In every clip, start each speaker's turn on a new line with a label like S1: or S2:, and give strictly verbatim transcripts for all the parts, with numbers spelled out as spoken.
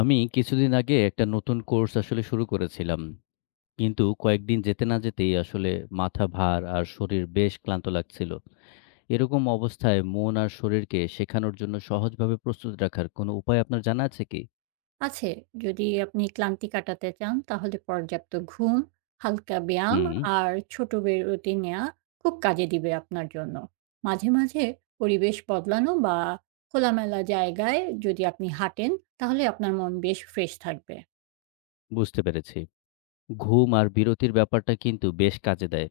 S1: আমি কিছুদিন আগে একটা নতুন কোর্স আসলে শুরু করেছিলাম। কিন্তু কয়েকদিন যেতে না যেতেই আসলে মাথা ভার আর শরীর বেশ ক্লান্ত লাগছিল। এরকম অবস্থায় মন আর শরীরকে শেখানোর জন্য সহজভাবে প্রস্তুত রাখার কোনো উপায় আপনার জানা আছে কি?
S2: আছে। যদি আপনি ক্লান্তি কাটাতে চান তাহলে পর্যাপ্ত ঘুম, হালকা ব্যায়াম
S1: হুম,
S2: আর ছোট বিরতি নেয়া খুব কাজে দিবে আপনার জন্য। মাঝে, মাঝে পরিবেশ বদলানো বা খোলামেলা জায়গায় যদি আপনি হাঁটেন তাহলে আপনার মন বেশ ফ্রেশ থাকবে।
S1: বুঝতে পেরেছি। ঘুম আর বিরতির ব্যাপারটা কিন্তু বেশ কাজে দেয়।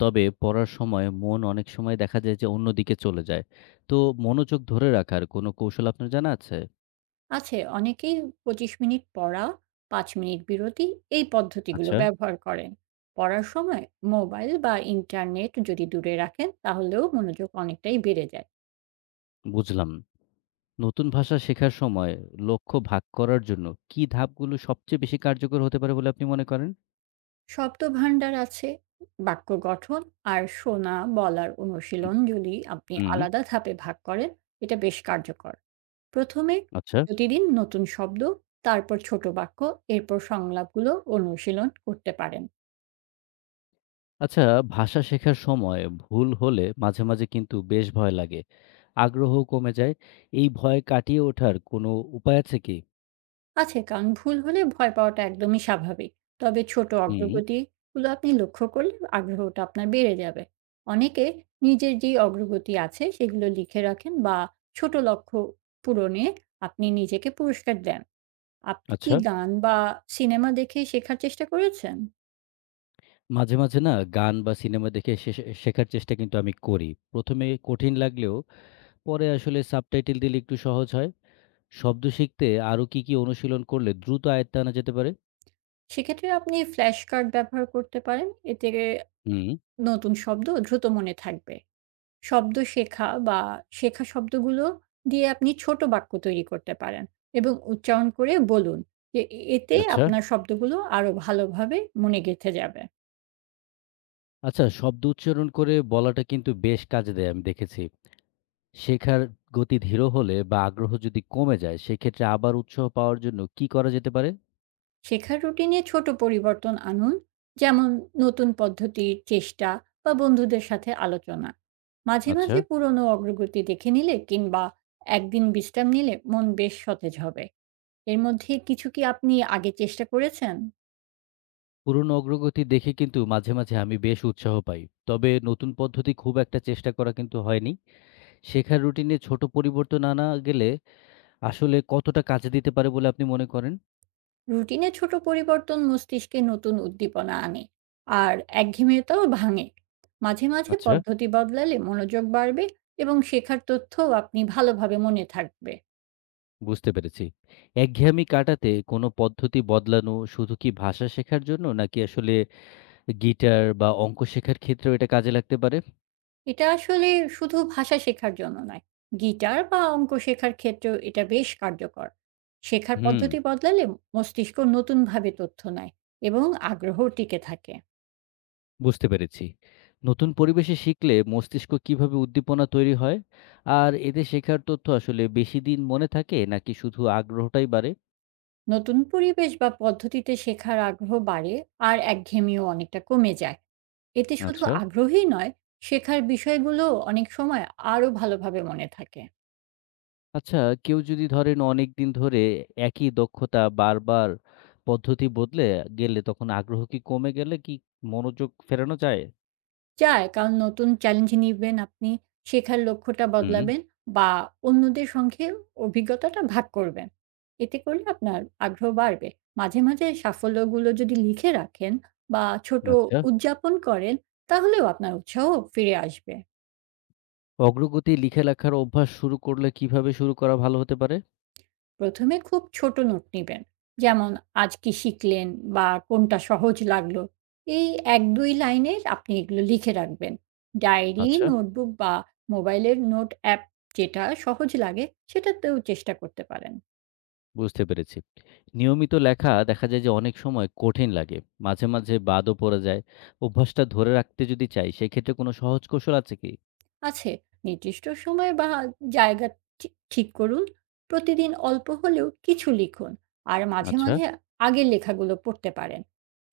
S1: তবে পড়ার সময় মন অনেক সময় দেখা যায় যে অন্যদিকে চলে যায়। তো মনোযোগ ধরে রাখার কোনো কৌশল আপনার জানা আছে?
S2: আছে, অনেকেই পঁচিশ মিনিট পড়া, পাঁচ মিনিট বিরতি এই পদ্ধতিগুলো
S1: আচ্ছা,
S2: ব্যবহার করেন। পড়ার সময় মোবাইল বা ইন্টারনেট যদি দূরে রাখেন তাহলেও মনোযোগ অনেকটাই বেড়ে যায়।
S1: বুঝলাম। নতুন ভাষা শেখার সময় লক্ষ্য ভাগ করার জন্য কি ধাপগুলো সবচেয়ে বেশি কার্যকর হতে পারে বলে আপনি মনে করেন?
S2: শব্দভাণ্ডার আছে, বাক্য গঠন আর শোনা, বলার অনুশীলন যদি আপনি
S1: হুম, হুম,
S2: আলাদা ধাপে ভাগ করেন, এটা বেশ কার্যকর। প্রথমে
S1: আচ্ছা।
S2: প্রতিদিন নতুন শব্দ, তারপর ছোট বাক্য, এরপর সংলাপগুলো অনুশীলন করতে পারেন।
S1: আচ্ছা, ভাষা শেখার সময় ভুল হলে মাঝে, মাঝে কিন্তু বেশ ভয় লাগে। আগ্রহ কমে যায়। এই ভয় কাটিয়ে ওঠার কোনো উপায় আছে কি?
S2: আছে, কারণ ভুল হলে ভয় পাওয়াটা একদমই স্বাভাবিক। তবে ছোট
S1: হুম,
S2: অগ্রগতিগুলো আপনি লক্ষ্য করলে আগ্রহটা আপনার বেড়ে যাবে। অনেকে নিজের যেই অগ্রগতি আছে সেগুলো লিখে রাখেন বা ছোট লক্ষ্য পূরণে আপনি নিজেকে পুরস্কার দেন। আপনি কি
S1: আচ্ছা।
S2: গান বা সিনেমা দেখে শেখার চেষ্টা করেছেন?
S1: মাঝে, মাঝে না গান বা সিনেমা দেখে শে শেখার চেষ্টা কিন্তু আমি করি। প্রথম এ কঠিন লাগলেও পরে আসলে সাবটাইটেল দিলে একটু সহজ হয়। শব্দ শিখতে আরো কি, কি অনুশীলন করলে দ্রুত আয়ত্তে আনা যেতে পারে?
S2: সেক্ষেত্রে আপনি ফ্ল্যাশকার্ড ব্যবহার করতে পারেন। এতে
S1: হুম।
S2: নতুন শব্দ দ্রুত মনে থাকবে। শব্দ শেখা বা শেখা শব্দগুলো দিয়ে আপনি ছোট বাক্য তৈরি করতে পারেন এবং উচ্চারণ করে বলুন যে এ এতে
S1: আচ্ছা।
S2: আপনার শব্দগুলো আরো ভালোভাবে মনে গেঁথে যাবে।
S1: আচ্ছা, শব্দ উচ্চারণ করে বলাটা কিন্তু বেশ কাজে দেয়, আমি দেখেছি। শেখার গতি ধীর হলে বা আগ্রহ যদি কমে যায় সেক্ষেত্রে আবার উৎসাহ পাওয়ার জন্য কি করা যেতে পারে?
S2: শেখার রুটিনে ছোট পরিবর্তন আনুন, যেমন নতুন পদ্ধতির চেষ্টা বা বন্ধুদের সাথে আলোচনা। মাঝে
S1: আচ্ছা।
S2: মাঝে পুরনো অগ্রগতি দেখে নিলে কিংবা একদিন বিশ্রাম নিলে মন বেশ সতেজ হবে। এর মধ্যে কিছু কি আপনি আগে চেষ্টা করেছেন?
S1: পুরনো অগ্রগতি দেখে কিন্তু মাঝে, মাঝে আমি বেশ উৎসাহ পাই। তবে নতুন পদ্ধতি খুব একটা চেষ্টা করা কিন্তু হয়নি। শেখার রুটিনে ছোট পরিবর্তন আনা গেলে আসলে কতটা কাজে দিতে পারে বলে আপনি মনে করেন?
S2: রুটিনে ছোট পরিবর্তন মস্তিষ্কে নতুন উদ্দীপনা আনে আর একঘেয়েমিতাও ভাঙে। মাঝে মাঝে
S1: আচ্ছা,
S2: পদ্ধতি বদলালে মনোযোগ বাড়বে এবং শেখার তথ্যও আপনি ভালোভাবে মনে থাকবে।
S1: বুঝতে পেরেছি। একঘেয়েমি কাটাতে কোনো পদ্ধতি বদলানো শুধু কি ভাষা শেখার জন্য নাকি আসলে গিটার বা অঙ্ক শেখার ক্ষেত্রেও এটা কাজে লাগতে পারে।
S2: এটা আসলে শুধু ভাষা শেখার জন্য নয়। গিটার বা অঙ্ক শেখার ক্ষেত্রেও এটা বেশ কার্যকর। শেখার
S1: হুম,
S2: পদ্ধতি বদলালে মস্তিষ্ক নতুনভাবে তথ্য নেয় এবং আগ্রহও টিকে থাকে।
S1: বুঝতে পেরেছি। নতুন পরিবেশে শিখলে মস্তিষ্ক কিভাবে উদ্দীপনা তৈরি হয়? আর এতে শেখার তথ্য আসলে বেশি দিন মনে থাকে নাকি শুধু আগ্রহটাই বাড়ে?
S2: নতুন পরিবেশ বা পদ্ধতিতে শেখার আগ্রহ বাড়ে আর একঘেয়েমিও অনেকটা কমে যায়। এতে শুধু
S1: আচ্ছা।
S2: আগ্রহই নয়, শেখার বিষয়গুলোও অনেক সময় আরও ভালোভাবে মনে থাকে।
S1: আচ্ছা, কেউ যদি ধরেন অনেকদিন ধরে একই দক্ষতা বারবার পদ্ধতি বদলে গেলে তখন আগ্রহ কি কমে গেলে কি মনোযোগ ফেরানো যায়?
S2: যায়। কারণ নতুন চ্যালেঞ্জ নিবেন আপনি, শেখার লক্ষ্যটা
S1: হুম,
S2: বদলাবেন বা অন্যদের সঙ্গে অভিজ্ঞতাটা ভাগ করবেন। এতে করলে আপনার আগ্রহ বাড়বে। মাঝে, মাঝে সাফল্যগুলো যদি লিখে রাখেন বা ছোট
S1: আচ্ছা।
S2: উদযাপন করেন, তাহলেও আপনার উৎসাহ ফিরে আসবে।
S1: অগ্রগতি লিখে রাখার অভ্যাস শুরু করলে কিভাবে শুরু করা ভালো হতে পারে?
S2: প্রথমে খুব ছোট নোট নিবেন, যেমন আজ কি শিখলেন বা কোনটা সহজ লাগলো, এই এক দুই লাইনের আপনি এগুলো লিখে রাখবেন ডায়েরি,
S1: আচ্ছা।
S2: নোটবুক বা মোবাইলের নোট অ্যাপ, যেটা সহজ লাগে সেটাতেও চেষ্টা করতে পারেন।
S1: বুঝতে পেরেছি। নিয়মিত লেখা দেখা যায় যে অনেক সময় কঠিন লাগে। মাঝে, মাঝে বাদও পড়ে যায়। অভ্যাসটা ধরে রাখতে যদি চাই সেক্ষেত্রে কোনো সহজ কৌশল আছে কি?
S2: আছে। নির্দিষ্ট সময় বা জায়গা ঠি ঠিক করুন। প্রতিদিন অল্প হলেও কিছু লিখুন। আর মাঝে,
S1: আচ্ছা,
S2: মাঝে আগের লেখাগুলো পড়তে পারেন।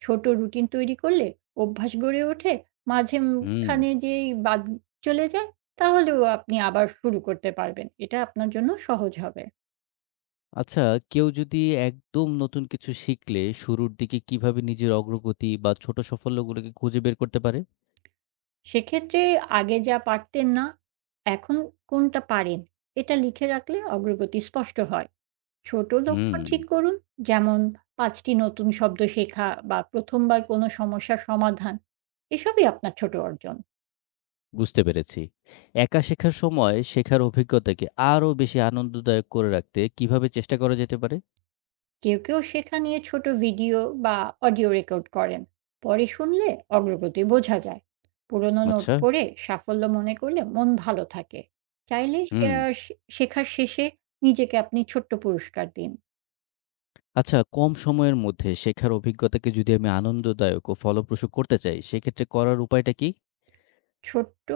S2: ছোট রুটিন তৈরি করলে অভ্যাস গড়ে ওঠে।
S1: হুম।
S2: মাঝেখানে যেই বাদ চলে যায়, তাহলেও আপনি আবার শুরু করতে পারবেন। এটা আপনার জন্য সহজ হবে।
S1: আচ্ছা, কেউ যদি একদম নতুন কিছু শিখলে শুরুর দিকে কিভাবে নিজের অগ্রগতি বা ছোট সাফল্যগুলোকে খুঁজে বের করতে পারে?
S2: সেক্ষেত্রে আগে যা পারতেন না, এখন কোনটা পারেন, এটা লিখে রাখলে অগ্রগতি স্পষ্ট হয়। ছোট লক্ষ্য
S1: হুম,
S2: ঠিক করুন, যেমন পাঁচ টি নতুন শব্দ শেখা বা প্রথমবার কোনো সমস্যার সমাধান। এসবই আপনার ছোট অর্জন।
S1: বুঝতে পেরেছি। একা শেখার সময় শেখার অভিজ্ঞতাকে আরো বেশি আনন্দদায়ক করে রাখতে কিভাবে চেষ্টা করা যেতে পারে?
S2: কেউ, কেউ শেখা নিয়ে ছোট ভিডিও বা অডিও রেকর্ড করেন। পরে শুনলে অগ্রগতি বোঝা যায়। পুরনো নোট
S1: আচ্ছা,
S2: পড়ে সাফল্য মনে করলে মন ভালো থাকে। চাইলে
S1: হুম।
S2: শেয়ার। শেখার শেষে নিজেকে আপনি ছোট্ট পুরস্কার দিন।
S1: আচ্ছা, কম সময়ের মধ্যে শেখার অভিজ্ঞতাকে যদি আমি আনন্দদায়ক ও ফলপ্রসূ করতে চাই, সেক্ষেত্রে করার উপায়টা কি?
S2: ছোট্ট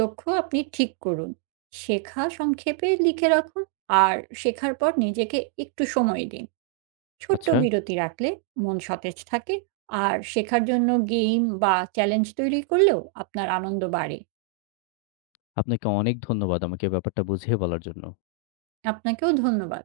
S2: লক্ষ্য আপনি ঠিক করুন। শেখা সংক্ষেপে লিখে রাখুন আর শেখার পর নিজেকে একটু সময় দিন। ছোট্ট
S1: আচ্ছা,
S2: বিরতি রাখলে মন সতেজ থাকে আর শেখার জন্য গেম বা চ্যালেঞ্জ তৈরি করলেও আপনার আনন্দ বাড়ে।
S1: আপনাকে অনেক ধন্যবাদ আমাকে ব্যাপারটা বুঝিয়ে বলার জন্য।
S2: আপনাকেও ধন্যবাদ।